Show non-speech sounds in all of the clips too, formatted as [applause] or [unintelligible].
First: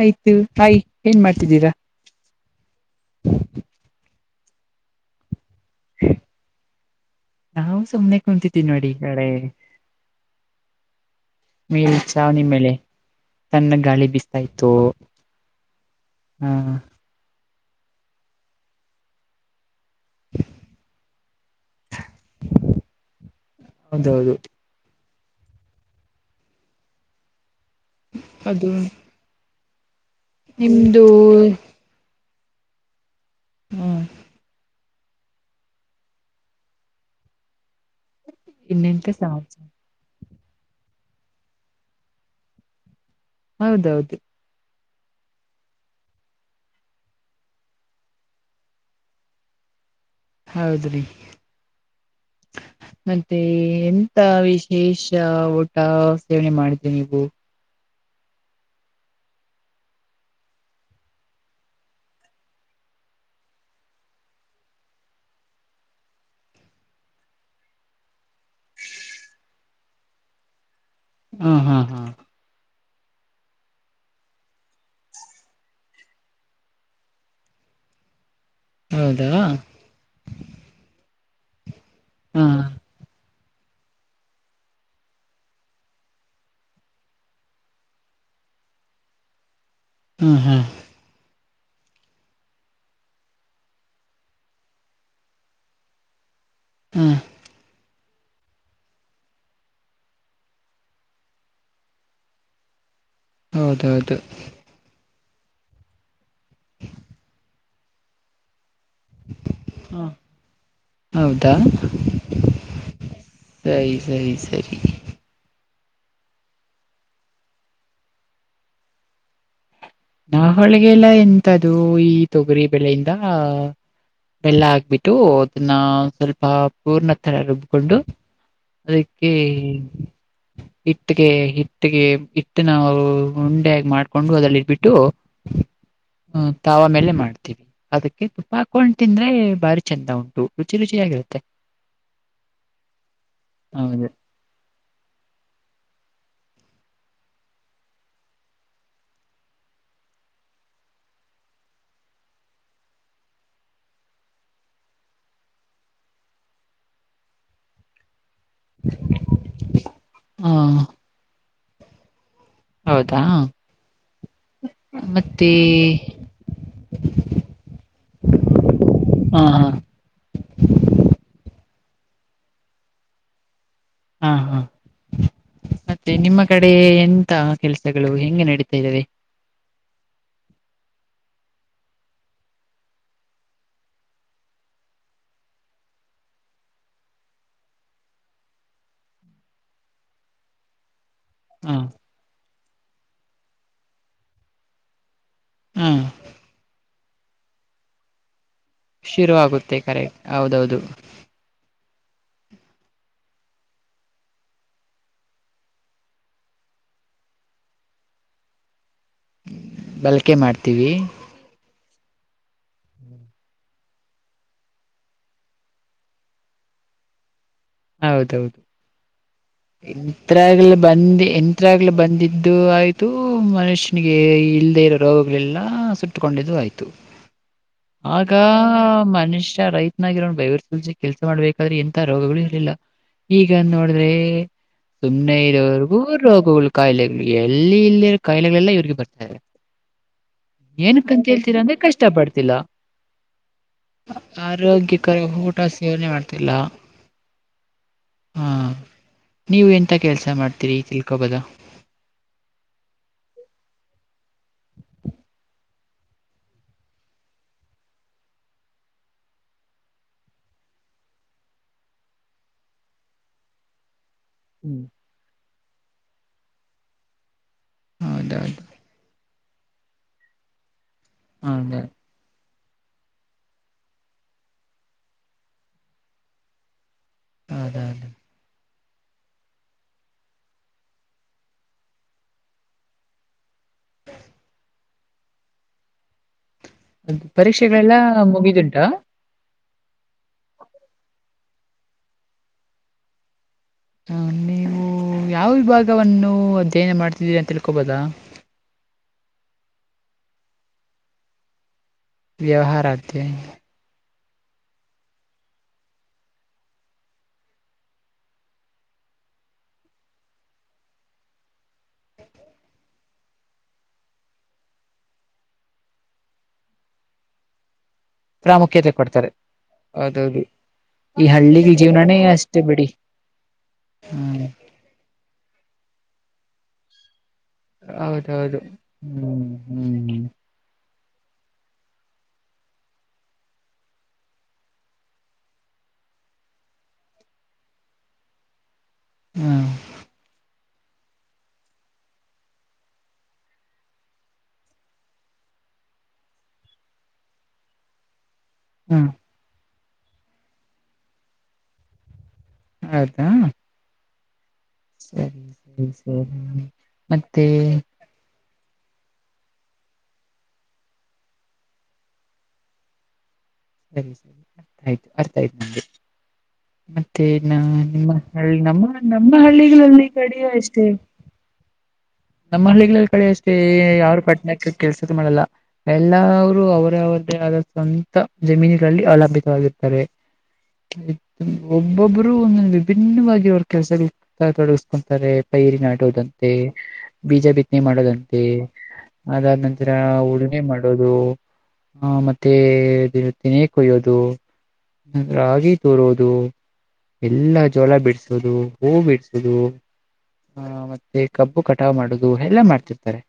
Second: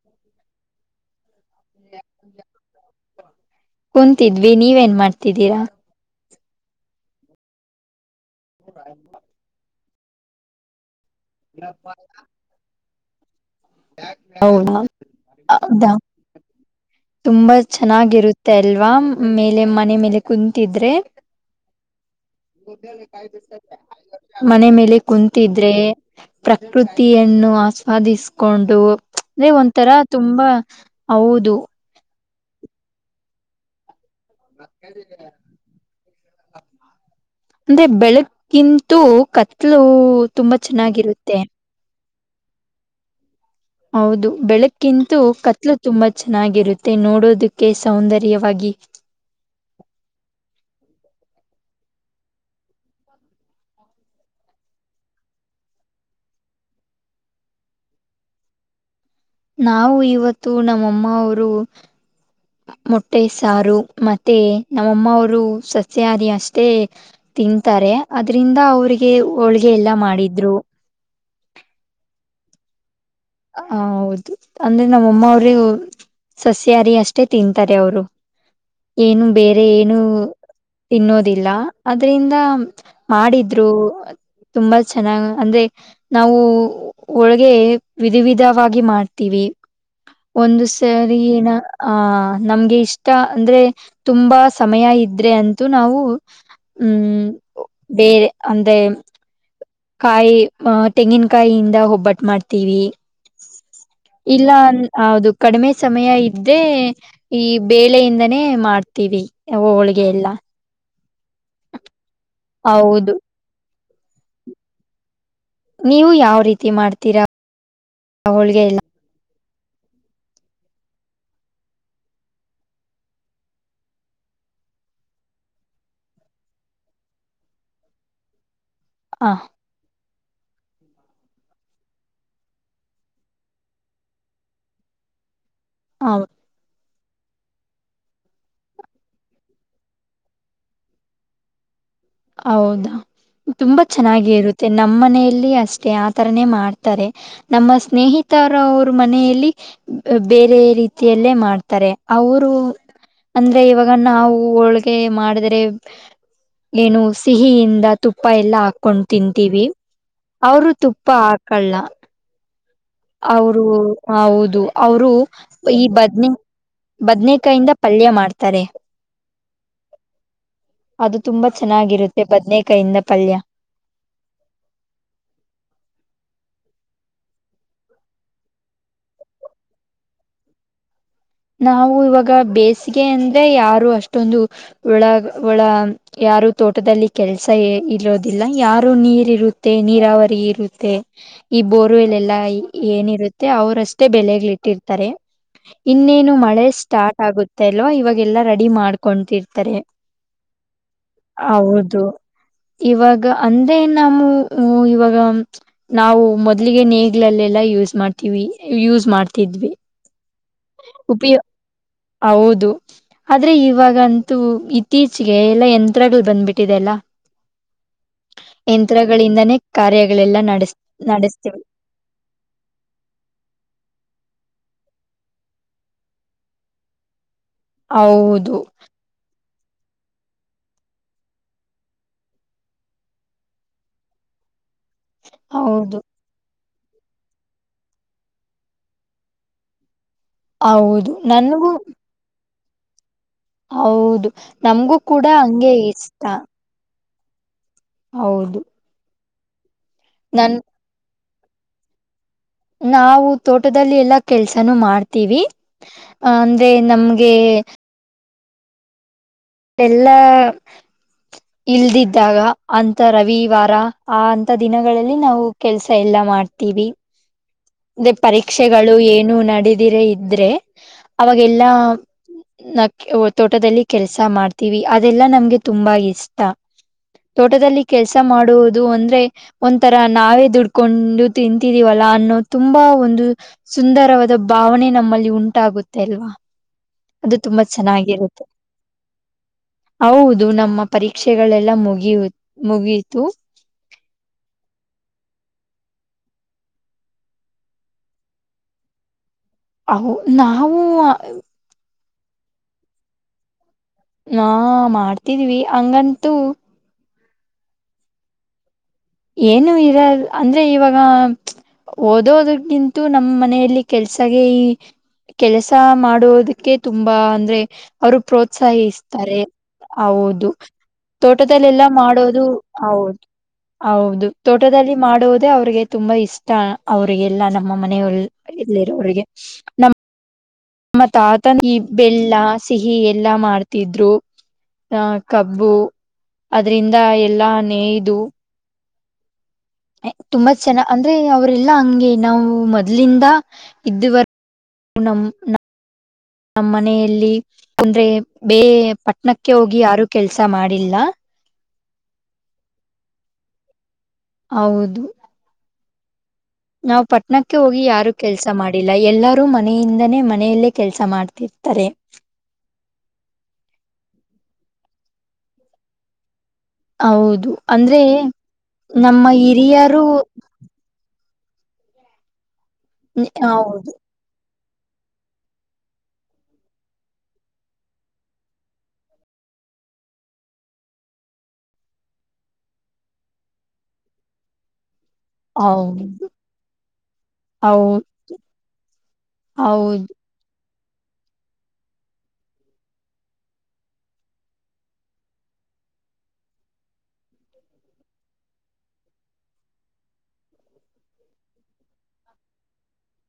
ಆಯ್ತು ಹೈ ಏನ್ ಮಾಡ್ತಿದ್ದೀರಾ. ಕುಂತಿದ್ವಿ ನೀವೇನ್ ಮಾಡ್ತಿದ್ದೀರಾ. ನಾವು ಸುಮನೆ ಕುಂತಿದ್ವಿ ನೋಡಿ ಕಡೆ. ಮೇಲ್ ಚಾವಣಿ ಮೇಲೆ. ತಣ್ಣಗ ಗಾಳಿ ಬಿಸ್ತಾ ಇಯ್ತು ಹೌದಾ ಹಾ. ತುಂಬಾ ಚೆನ್ನಾಗಿರುತ್ತೆ ಅಲ್ವಾ ಮೇಲೆ ಮನೆ ಮೇಲೆ. ಕುಂತಿದ್ರೆ ಹೌದೌದು [inaudible] ಮನೆ ಮೇಲೆ ಕುಂತಿದ್ರೆ ಪ್ರಕೃತಿಯನ್ನು ಅದು ಆಸ್ವಾದಿಸ್ಕೊಂಡು ಅಂದ್ರೆ ಒಂಥರ ತುಂಬಾ ನಿಮ್ದು ಹೌದು ಹ್ಮ್ [inaudible] ಅಂದ್ರೆ ಬೆಳಗ್ಗಿಂತೂ ಇನ್ನೆಂತ ಸಮಾಚಾರ ಕತ್ಲು ತುಂಬಾ ಚೆನ್ನಾಗಿರುತ್ತೆ ಹೌದೌದು ಹೌದು ಬೆಳಗ್ ಕಿಂತ್ತು ಕತ್ಲು ತುಂಬಾ ಚೆನ್ನಾಗಿರುತ್ತೆ ನೋಡೋದಕ್ಕೆ ಸೌಂದರ್ಯವಾಗಿ ಹೌದ್ರಿ ಮತ್ತೆ ಎಂತ ವಿಶೇಷ ಊಟ ಸೇವನೆ ಮಾಡಿದ್ರಿ ನೀವು ನಾವು ಇವತ್ತು ನಮ್ಮಮ್ಮ ಅವರು ಮೊಟ್ಟೆ ಸಾರು ಮತ್ತೆ ನಮ್ಮಮ್ಮವರು ಸಸ್ಯಹಾರಿ ಅಷ್ಟೇ ತಿಂತಾರೆ ಅದ್ರಿಂದ ಅವ್ರಿಗೆ ಹೋಳ್ಗೆ ಎಲ್ಲಾ ಮಾಡಿದ್ರು. ಹಾ ಹಾ ಹಾ ಹ ಹೌದು ಅಂದ್ರೆ ನಮ್ಮಮ್ಮ ಅವ್ರೇ ಸಸ್ಯಹಾರಿ ಅಷ್ಟೇ ತಿಂತಾರೆ ಅವರು ಏನು ಹೌದಾ ಬೇರೆ ಏನು ತಿನ್ನೋದಿಲ್ಲ.. ಅದ್ರಿಂದ ಹಾ ಹಾಡಿದ್ರು ತುಂಬಾ ಚೆನ್ನಾಗಿ ಅಂದ್ರೆ ನಾವು ಒಳಗೆ ವಿಧ ವಿಧವಾಗಿ ಮಾಡ್ತೀವಿ ಹಾ [inaudible] ಹಾ ಒಂದು ಸು ಸರಿ ನಾ ಆ ನಮ್ಗೆ ಇಷ್ಟ ಅಂದ್ರೆ. ತುಂಬಾ ಸಮಯ ಇದ್ರೆ ಅಂತೂ ನಾವು ಹಾ ಹ್ಮ್ ಬೇರೆ ಅಂದೇ ಕಾಯಿ ಅ ಟೆಂಗಿನಕಾಯಿಯಿಂದ ಒಬ್ಬಟ್ಟ ಮಾಡ್ತೀವಿ. ಹೌದೌದು [inaudible] ಇಲ್ಲ ಹೌದು ಕಡಿಮೆ ಸಮಯ ಇದ್ದೆ ಈ ಬೇಳೆಯಿಂದನೇ ಮಾಡ್ತ ಅವ ಹ ಹೋಳಿಗೆ ಎಲ್ಲ ಹೌದಾ ಹೌದು ಸರಿ ಸರಿ ಸರಿ ನೀವು ಯಾವ ರೀತಿ ಮಾಡ್ತೀರಾ [inaudible] ಹೋಳಿಗೆ ಎಲ್ಲ ನಾ ಹೊಳಿಗೆಲ್ಲಾ ಎಂತ್ದ ಈ ತೊಗರಿ ಬೆಳೆಯಿಂದಾ... ಬೆಲ್ಲ ಹಾಕ್ಬಿಟ್ಟು ಅದನ್ನ ಸ್ವಲ್ಪ ಪೂರ್ಣತರ ರುಬ್ಕೊಂಡು ಅದಕ್ಕೆ ಹ ಹಿಟ್ಟೆಗೆ ಹಿಟ್ಟೆಗೆ ಹಿಟ್ಟನಾ ನಾ ಉಂಡೆಗಿ ಮಾಡ್ಕೊಂಡು ಅದಲ್ಲಿ ಇದರ್ಬಿಟ್ಟು ಹೌ ಹ್ಮ ತಾವ ಆಮೇಲೆ ಮಾಡ ಅದಕ್ಕೆ ತುಪ್ಪ ಹಾಕೊಂಡು ತಿಂದ್ರೆ ಬಾರಿ ಚೆಂದ ಉಂಟು ರುಚಿ ರುಚಿಯಾಗಿರುತ್ತೆ ಹೌದಾ ತುಂಬಾ ಹೌದು ಚೆನ್ನಾಗಿ ಇರುತ್ತೆ ನಮ್ಮ ಮನೆಯಲ್ಲಿ ಅಷ್ಟೇ ಆತಾರನೇ ಮಾಡ್ತಾರೆ. ನಮ್ಮ ಸ್ನೇಹಿತರ ಅವರು ಮನೆಯಲ್ಲಿ ಬೇರೆ ರೀತಿಯಲ್ಲೇ ಮಾಡ್ತಾರೆ ಅವರು ಅಂದ್ರೆ ಇವಾಗ ನಾವು ಹೋಳ್ಗೆ ಮಾಡಿದ್ರೆ ಏನು ಸಿಹಿಯಿಂದ ತುಪ್ಪ ಎಲ್ಲಾ ಹಾಕೊಂಡ ತಿಂತೀವಿ [inaudible] ಹ ಅವರು ತುಪ್ಪ ಕಳ್ಳ ಹೌದಾ ಅವರು ಹೌದು ಅವರು ಮತ್ತೆ ಈ ಬದ್ನಿ ಬದ್ನೇಕಾಯಿಂದ ಪಲ್ಯ ಮಾಡ್ತಾರೆ. ಹಾ ಹಾ ಅದು ತುಂಬಾ ಚೆನ್ನಾಗಿರತ್ತೆ ಬದ್ನೇಕಾಯಿಂದ ಪಲ್ಯ. ಹಾ ಹಾ ಮತ್ತೆ ನಿಮ್ಮ ಕಡೆ ಎಂತ ಕೆಲಸಗಳು ಹೆಂಗೆ ನಡೀತಾ ಇದವೆ. ನಾವು ಇವಾಗ ಬೇಸಿಗೆ ಅಂದ್ರೆ ಯಾರು ಅಷ್ಟೊಂದು ಒಳಗ ಒಳ ಯಾರು ತೋಟದಲ್ಲಿ ಕೆಲಸ ಇರೋದಿಲ್ಲ ಯಾರು ನೀರಿರುತ್ತೆ ನೀರಾವರಿ ಇರುತ್ತೆ. ಈ ಹ ಬೋರ್ವೆಲ್ ಎಲ್ಲಾ ಏನಿರುತ್ತೆ ಅವ್ರಷ್ಟೇ ಬೆಲೆಗ್ಲಿ ಇಟ್ಟಿರ್ತಾರೆ. ಹ ಇನ್ನೇನು ಮಳೆ ಸ್ಟಾರ್ಟ್ ಆಗುತ್ತೆ ಅಲ್ವಾ ಇವಾಗೆಲ್ಲಾ ರೆಡಿ ಮಾಡ ಶುರು ಆಗುತ್ತೆ ಕರೆ ಹೌದೌದು. ಹೌದು ಇವಾಗ ಅಂದೇ ನಮೂ ಹ್ಮ್ ಇವಾಗ ನಾವು ಮೊದ್ಲಿಗೆ ನೇಗ್ಲಿಲ್ಲೆಲ್ಲಾ ಯೂಸ್ ಮಾಡ್ತೀವಿ ಯೂಸ್ ಮಾಡ್ತಿದ್ವಿ. ಬಲ್ಕೆ ಮಾಡ್ತೀವಿ. ಉಪಿ ಹೌದು. ಆದ್ರೆ ಇವಾಗಂತೂ ಇತ್ತೀಚಿಗೆ ಎಲ್ಲಾ ಯಂತ್ರಗಳ ಬಂದ್ಬಿಟ್ಟಿದೆಲ್ಲ. ಹೌದು ಯಂತ್ರಗಳಿಂದಾನೇ ಕಾರ್ಯಗಳೆಲ್ಲ ಎಂತ್ರಗಲ ನಡೆಸ್ ಬಂದ ನಡೆಸ್ತೀವಿ ಎಂತ್ರಾಗ್ಲ ಬಂದಿ ಇದು ಆಯಿತು ಮನುಷ್ಯನಿಗೆ ಇಲ್ಲದೆೇ ಇರೋ ರೋಗಗಳೆಲ್ಲ ಸುಟ್ಟುಕೊಂಡಿದ್ದು ಆಯಿತು. [inaudible] ಆಗ ಹೌದು ಮನಷ್ಯ ರೈತನಾಗಿರೋ ಬೇವರ ಸುಲ್ಸಿ ಕೆಲ್ಸ ಮಾಡ್ಬೇಕಾದ್ರೆ ಎಂತ ರೋಗಗಳು. ಇಲ್ಲಾ ಈಗ ನೋಡ್ರೆ ಸುಮ್ನೆ ಇದರೋವರ್ಗೂ ಹೌದು ರೋಗಗಳು ಕಾಯಿಲೆ ಎಲ್ಲಿ ಇಲ್ಲೀ ಕಾಯಿಲೆಗಳೆಲ್ಲ ಇವ್ರಿಗ ಬರ್ತಾವೆ. ಏನಕ್ಕ ಹೌದು ಹಂಗ ಕೆಳ್ತೀರ ನನ್ಗೂ ಅಂದ್ರೆ ಕಷ್ಟ ಪಡ್ತಿಲ್ಲ. ಹೌದು ನಮ್ಮಗೂ ಆರೋಗ್ಯಕರ ಕೂಡ ಊಟ ಹಂಗೆ ಸೇವನೆ ಇಷ್ಟ. ಮಾಡ್ತಿಲ್ಲ ಹೌದು. ನೀವ ಎಂತ ಕೆಲ್ಸ ನನ್ ಮಾಡ್ತೀರಿ ತಿಳ್ಕೊಬೋದ. ನಾವು ತೋಟದಲ್ಲಿ ಎಲ್ಲಾ ಕೆಲ್ಸನು ಮಾಡ್ತೀವಿ. ಅಂದ್ರೆ ನಮ್ಗೆ ಎಲ್ಲಾ ಇಲ್ದಿದ್ದಾಗ ಅಂತ ರವಿವಾರ ಆ ಅಂತ ಹ್ಮ್, ದಿನಗಳ ಲಿ ನಾ ಕೆಲಸ ಎಲ್ಲ ಮಾಡ್ತವಿ ರೇ ಹೌದೌದು ಪರೀಕ್ಷೆಗಳ ಏನು ನಡೆದಿರ ಇದ್ರೆ ಅವಾಗೆಲ್ಲಾ ಹೌದೌದು ನ ತೋಟದಲ್ಲಿ ಕೆಲ್ಸ ಮಾಡ್ತೀವಿ ಅದೆಲ್ಲಾ ನಮ್ಗೆ ತುಂಬಾ ಇಷ್ಟ. ತೋಟದಲ್ಲಿ ಹೌದೌದು ಕೆಲ್ಸ ಮಾಡು ದು ಅಂದ್ರೆ ಒಂತರ ನಾವೇ ದುಡ್ಕೊಂಡು ತಿಂತಿದೀವಲ್ಲಾ ಅನ್ನೋ ತುಂಬಾ ಒಂದು ಸುಂದರವಾದ ಭಾವನೆ ನಮ್ಮಲ್ಲಿ ಉಂಟಾಗುತ್ತೆ ಅಲ್ವಾ. ಅದು ತುಂಬಾ ಪರೀಕ್ಷೆಗಳೆಲ್ಲಾ ಚೆನ್ನಾಗಿರುತ್ತೆ ಮುಗಿದುಂಟಾ. ಹೌದು ನಮ್ಮ ಪರೀಕ್ಷೆಗಳೆಲ್ಲ ಮುಗಿಯು ಮುಗಿತು. ಹ ನೀವು ಯಾವ ವಿಭಾಗವನ್ನು ಅಧ್ಯಯನ ಮಾಡ್ತಿದ್ದೀರ ತಿಳ್ಕೊಬೋದಾ. ಅಹೋ ನಾವು ವ್ಯಹಾರ ಆದ್ಯ ನಾ ಮಾಡ್ತಿದ್ವಿ ಹಂಗಂತೂ ಏನು ಇರ ಅಂದ್ರೆ ಇವಾಗ ಓದೋದಗಿಂತೂ ನಮ್ಮ ಮನೆಯಲ್ಲಿ ಕೆಲ್ಸಾಗೆ ಕೆಲಸ ಮಾಡುದಕ್ಕೆ ತುಂಬಾ ಅಂದ್ರೆ ಅವರು ಪ್ರಾಮುಖ್ಯತೆ ಕೊಡ್ತಾರೆ ಪ್ರೋತ್ಸಾಹಿಸ್ತಾರೆ ಹೌದೌದು. ಹೌದು. ಈ ಹಳ್ಳಿಲಿ ತೋಟದಲ್ಲೆಲ್ಲಾ ಜೀವನನೇ ಮಾಡೋದು ಅಷ್ಟೇ ಬಿಡಿ ಹೌದು. ಹೌದು ಹ್ಮ್ ತೋಟದಲ್ಲಿ ಮಾಡುವುದೇ ಅವ್ರಿಗೆ ತುಂಬಾ ಇಷ್ಟ ಅವ್ರರಿಗೆಲನು. ನಮ್ಮ ಹೌದೌದು. ಮನೆಯಲ್ಲಿ ಇರುವರಿಗೆ. ಹ್ಮ್ ಹ್ಮ್ ನಮ್ಮ ತಾತಾನೆ ಈ ಬೆಲ್ಲ ಸಿಹಿ ಎಲ್ಲಾ ಮಾಡ್ತಿದ್ರು. ಆ ಕಬ್ಬು ಅದ್ರಿಂದ ಎಲ್ಲಾ ನೇಯ್ದು. ಹ್ಮ ಅದು ಚೆನ್ನ ಅಂದ್ರೆ ಅವ್ರಲ್ಲಾ ಹಂಗೆ ನಾವು ಮೊದ್ಲಿಂದ ಇದುವರ. ನ ನಮ್ಮ ಮನೆಯಲ್ಲಿ ಅಂದ್ರೆ ಹ್ಮ್ ಪಟ್ಟಣಕ್ಕೆ ಹೋಗಿ ಯಾರು ಕೆಲ್ಸ ಮಾಡಿಲ್ಲ. ಹೌದ ಸರಿ [unintelligible] ನಾವ್ ಮತ್ತೆ ಪಟ್ಣಕ್ಕೆ ಹೋಗಿ ಯಾರು. ಕೆಲಸ ಮಾಡಿಲ್ಲ ಎಲ್ಲರೂ ಮನೆಯಿಂದನೇ ಮನೆಯಲ್ಲೇ ಕೆಲಸ ಮಾಡ್ತಿರ್ತಾರೆ. ಸರಿ ಸರಿ ಅರ್ಥ ಆಯ್ತು ಅರ್ಥ ಆಯ್ತು ನಂಗೆ. ಮತ್ತೆ ಹೌದು ನಾ ಅಂದ್ರೆ ನಿಮ್ಮ ನಮ್ಮ ನಮ್ಮ ಹಳ್ಳಿಗಳಲ್ಲಿ ಕಡಿಯ ಅಷ್ಟೇ. ನಮ್ಮ ಹಳ್ಳಿಲ್ಲಿ ಕಳಿ ಅಷ್ಟೇ ಹೌದು ಯಾರ್ ಪಟ್ಟಣಕ್ಕೆ ಕೆಲ್ಸದ್ ಮಾಡಲ್ಲ. ಎಲ್ಲರು ಅವರೇ ಅವರದೇ ಆದ ಸ್ವಂತ ಜಮೀನುಗಳಲ್ಲಿ ಅವಲಂಬಿತವಾಗಿರ್ತಾರೆ. ಒಬ್ಬೊಬ್ಬರು ಒಂದೊಂದು ವಿಭಿನ್ನವಾಗಿ ಅವ್ರ ಕೆಲ್ಸಗಳ ತೊಡಗಿಸಕೊಂತತಾರೆ. ಪೈರಿ ಹೌದು ನಾಟುವುದಂತೆ ಬೀಜ ಬಿತ್ತನೆ ಹೌದು ಮಾಡದಂತೆ ಅದಾದ ನಂತರ. ಹೌದು ಉಳಿಮೆ ಮಾಡೋದು ಆ ಮತ್ತೆ ತಿನೇ ಕೊಯ್ಯೋದು ರಾಗಿ ತೋರೋದು. ಎಲ್ಲ ಜೋಲ ಬಿಡಸುದು ಹೂ ಬಿಡ್ಸುದು ಆ ಮತ್ತೆ ಕಬ್ಬು ಕಟ್ಟ. ಟಾ ಮಾಡುದು ಎಲ್ಲ ಮಾಡ್ತಿರ್ತಾರೆ.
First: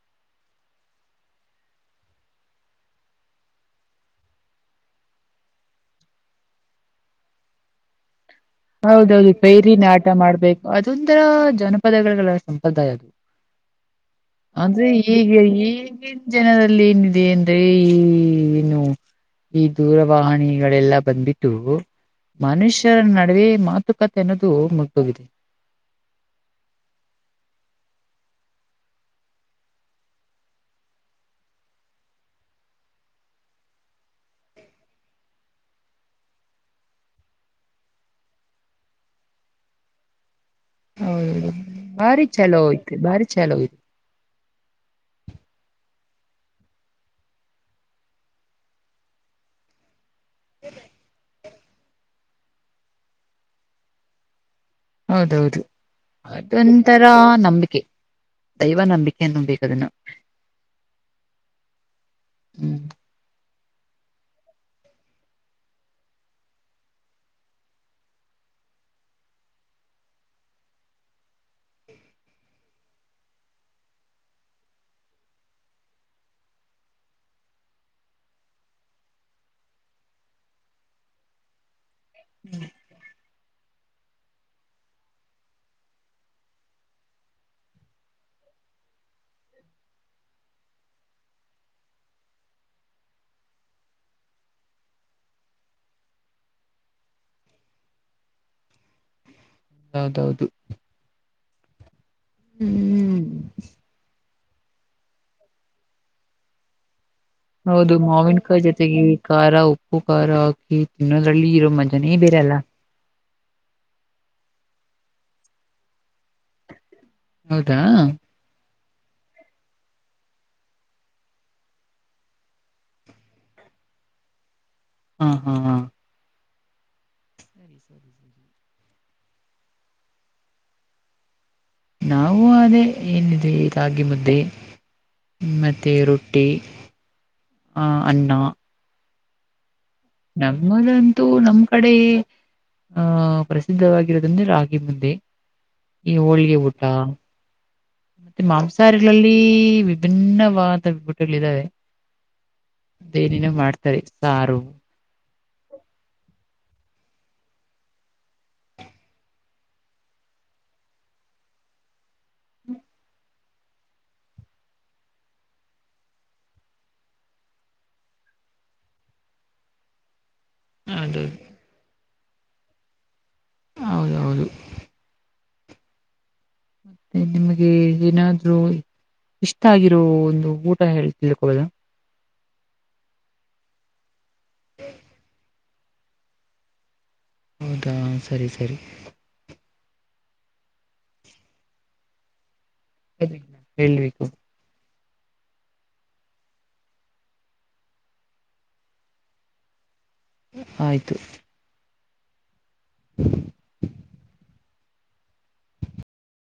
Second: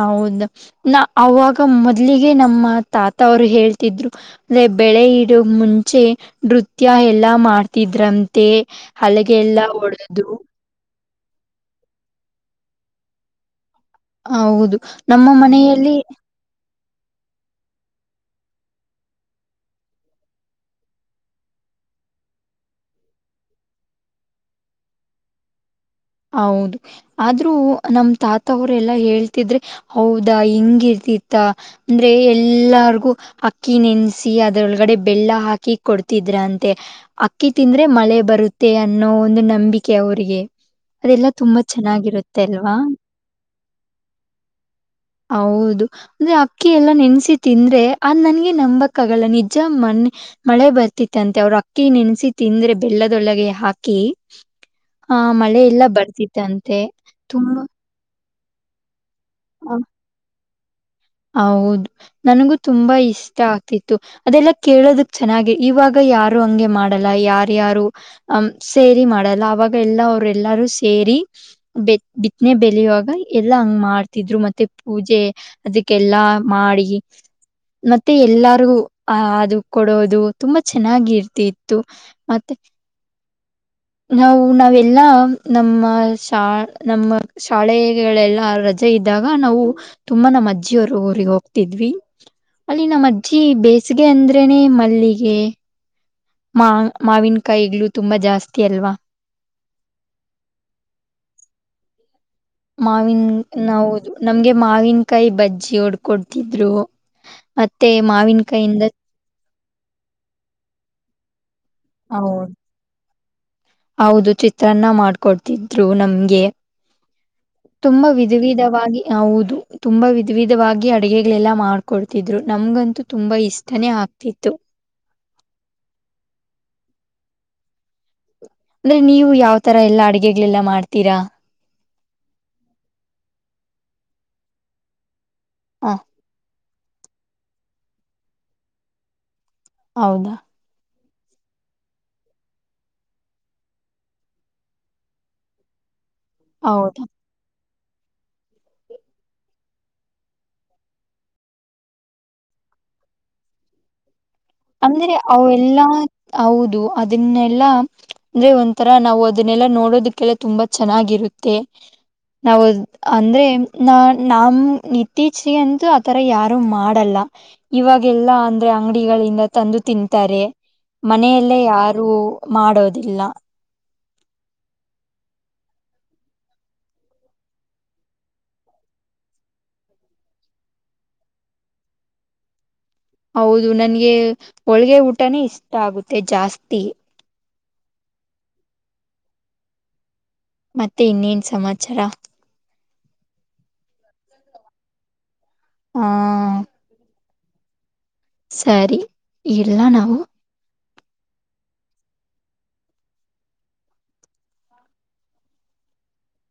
ಹೌದ ನ ಅವಾಗ ಮೊದ್ಲಿಗೆ ನಮ್ಮ ತಾತ ಅವ್ರು ಹೇಳ್ತಿದ್ರು. ಅದೇ ಬೆಳೆ ಇಡೋ ಮುಂಚೆ ನೃತ್ಯ ಎಲ್ಲಾ ಮಾಡ್ತಿದ್ರಂತೆ. ಮತ್ತೆ ಹಲಗೆ ಎಲ್ಲ ಒಡೆದು. ಅದೊಂದರ ಜನಪದಗಳಲ್ಲ ಸಂಪ್ರದಾಯ ಅದು. ಹೌದು ಅಂದ್ರೆ ನಮ್ಮ ಈಗ ಮನೆಯಲ್ಲಿ ಈಗ. ಜನದಲ್ಲಿ ಏನಿದೆ ಅಂದ್ರೆ ಈ ಏನು. ಈ ದೂರವಣಿಗಳೆಲ್ಲ ಬಂದಿಟ್ಟು ಮನುಷ್ಯರ ನಡ. ಬರೀ ಮಾತುಕತೆ ಅನ್ನೋದು ಮುಗಿದು ಹೋಗಿದೆ. ಹೌದು ಆದ್ರೂ ನಮ ತಾತ ಅವ್ರ ಎಲ್ಲಾ ಹೇಳ್ತಿದ್ರೆ. ಹೌದಾ ಹಿಂಗಿರ್ತಿತ್ತ ಅಂದ್ರೆ ಎಲ್ಲಾರ್ಗು ಅಕ್ಕಿ ನೆನ್ಸಿ ಅದ್ರೊಳಗಡೆ ಬೆಲ್ಲ ಹಾಕಿ ಕೊಡ್ತಿದ್ರಂತೆ. ಅಕ್ಕಿ ತಿಂದ್ರೆ ಮಳೆ ಬರುತ್ತೆ ಅನ್ನೋ ಒಂದು ನಂಬಿಕೆ ಅವರಿಗೆ. ಬಾರಿ ಚಲೋ ಅಲ್ವಾ ಆಯ್ತು ಭಾರಿ ಚಲೋ ಅಯ್ತೆ. ಹೌದು ಅಂದ್ರೆ ಅಕ್ಕಿ ಎಲ್ಲಾ ನೆನ್ಸಿ ತಿಂದ್ರೆ ಅದ್ ನನ್ಗೆ ನಂಬಕ್ಕ ಆಗಲ್ಲ ನಿಜ ಮಳೆ. ಮಳೆ ಬರ್ತಿತ್ತಂತೆ ಅವ್ರ ಅಕ್ಕಿ ನೆನ್ಸಿ ತಿಂದ್ರೆ ಬೆಲ್ಲದೊಳಗೆ ಹಾಕಿ ಹಾ ಮಳೆ ಇಲ್ಲ ಅದೊಂತರ ನಂಬಿಕೆ. ದೈವ ನಂಬಿಕೆನ್ನು ಬೇಕದನ್ನು ಹೌದು ನನಗೂ ತುಂಬಾ ಇಷ್ಟ. ಅದೆಲ್ಲಾ ಕೇಳೋದಕ್ ಚೆನ್ನಾಗಿ ಇವಾಗ ಯಾರು ಹಂಗೆ ಮಾಡಲ್ಲ ಯಾರ್ಯಾರು. ಅ್ ಸೇರಿ ಮಾಡಲ್ಲ ಅವಾಗ ಎಲ್ಲ ಅವರು ಎಲ್ಲಾರೂ ಸೇರಿ ಬೆ ಬಿತ್ತನೆ ಬೆಲೆಯುವಾಗ ಎಲ್ಲಾ ಹಂಗ ಮಾಡ್ತಿದ್ರು ಮತ್ತೆ ಪೂಜೆ ಅದಕ್ಕೆ ಕ್ಕೆ ಎಲ್ಲಾ ಮಾಡಿ ಮತ್ತೆ ಎಲ್ಲರಿಗು ಅ ಅದು ಕೊಡೋದು ತುಂಬಾ ಚೆನ್ನಾಗಿರ್ತಿ ಇತ್ತು ಮತ್ತೆ ನಾವು ನಾವೆಲ್ಲಾ ನಮ್ಮ ಶಾ ನಮ್ಮ ಶಾಲೆಗಳೆಲ್ಲಾ ರಜೆ ಇದ್ದಾಗ ನಾವು ತುಂಬಾ ನಮ್ಮ ಅಜ್ಜಿಯವರು ಊರಿಗೆ ಹೋಗ್ತಿದ್ವಿ ಅಲ್ಲಿ ನಮ್ಮ ಅಜ್ಜಿ ಬೇಸಿಗೆ ಅಂದ್ರೇನೆ ಮಲ್ಲಿಗೆ ಮಾ ಮಾವಿನ ಕಾಯಿಗ್ಗಳು ತುಂಬಾ ಜಾಸ್ತಿ ಅಲ್ವಾ ಹೌದೌದು ಹ್ಮ್ ಮಾವಿನ್ ನವದು ನಮ್ಗೆ ಮಾವಿನಕಾಯಿ ಬಜ್ಜಿ ಹೊಡ್ಕೊಡ್ತಿದ್ರು ಮತ್ತೆ ಹೌದು ಮಾವಿನಕಾಯಿ ಮಾವಿನಕಾಯಿಂದ ಜೊತೆಗೆ ಖಾರ ಉಪ್ಪು ಖಾರ ಹಾಕಿ ತಿನ್ನೋದ್ರಲ್ಲಿ ಇರೋ ಮಂ ನೀ ಹೌದು ಬೇರೆಲ್ಲ ಹೌದು ಚಿತ್ರಾನ್ನ ಮಾಡ್ಕೊಡ್ತಿದ್ರು ನಮ್ಗೆ ಹೌದಾ ತುಂಬಾ ವಿಧ ವಿಧವಾಗಿ ಹೌದು ತುಂಬಾ ವಿಧ ವಿಧವಾಗಿ ಅಡಗೆಗಳೆಲ್ಲ ಮಾಡ್ಕೊಡ್ತಿದ್ರು ನಮ್ಗಂತೂ ತುಂಬಾ ಇಷ್ಟ ನೇ ಆಗ್ತಿತ್ತು ಹಾ ಹಾ ಹ ಸರಿ ಸರಿ ಅಂದ್ರೆ ನೀವು ಯಾವ ತರ ಎಲ್ಲಾ ಅಡಗೆಗಳೆಲ್ಲ ಮಾಡ್ತೀರಾ?? ನಾವು ಅದೇ ಏನಿದೆ ರಾಗಿ ಮುದ್ದೆ ಮತ್ತೆ ಹ ರೊಟ್ಟಿ ಅನ್ನಾ ಹೌದು ನಮ್ಮಲದಂತೂ ನಮ್ ಕಡೆ ಆಹ ಪ್ರಸಿದ್ಧವಾಗಿರೋದಂದ್ರೆ ರಾಗಿ ಮುದ್ದೆ ಈ ಹೋಳಿಗೆ ಊಟ ಹೌದಾ ಮತ್ತೆ ಮಾಂಸಹಗಳಲ್ಲಿ ವಿಭಿನ್ನವಾದ ಪುಡ್ ಗಳ ಇದಾವೆ ಅ ಏನೇನೋ ಮಾಡ್ತಾರೆ ಸಾರು ಅಂದ್ರೆ ಅವೆಲ್ಲಾ ಹೌದು ಅದನ್ನೆಲ್ಲಾ ಅಂದ್ರೆ ಒಂಥರಾ ನಾವು ಅದನ್ನೆಲ್ಲಾ ನೋಡೋದಕ್ಕೆಲ್ಲ ತುಂಬಾ ಚೆನ್ನಾಗಿರುತ್ತೆ ನಾವು ಅಂದ್ರೆ ನ ನಾನು ಇತ್ತೀಚಿಗೆ ಅಂತೂ ಆತರ ಯಾರು ಮಾಡಲ್ಲ ಇವಾಗ ಎಲ್ಲಾ ಅಂದ್ರೆ ಅಂಗಡಿಗಳಿಂದ ತಂದು ತಿಂತಾರೆ ಹೌದು ಮನೆಯಲ್ಲೇ ಯಾರು ಮಾಡೋದಿಲ್ಲಾ ಹೌದೌದು ನಿಮಗೆ ಏನಾದ್ರೂ ಇಷ್ಟ ಆಗಿರೋ ಒಂದು ಊಟ ಹೇಳಿ ತಿಳ್ಕೊಳ್ಳೋದ ಹೌದು ನನ್ಗೆ ಹೋಳಗೆ ಊಟನೇ ಇಷ್ಟ ಆಗುತ್ತೆ ಜಾಸ್ತಿ ಹೌದಾ ಸರಿ ಸರಿ ಮತ್ತೆ ಇನ್ನೇನ್ ಸಮಾಚಾರ ಅ ಹೇಳ್ಬೇಕು ಹ ಸರಿ.. ಇಲ್ಲ ನಾವು ಆಯ್ತು [inaudible]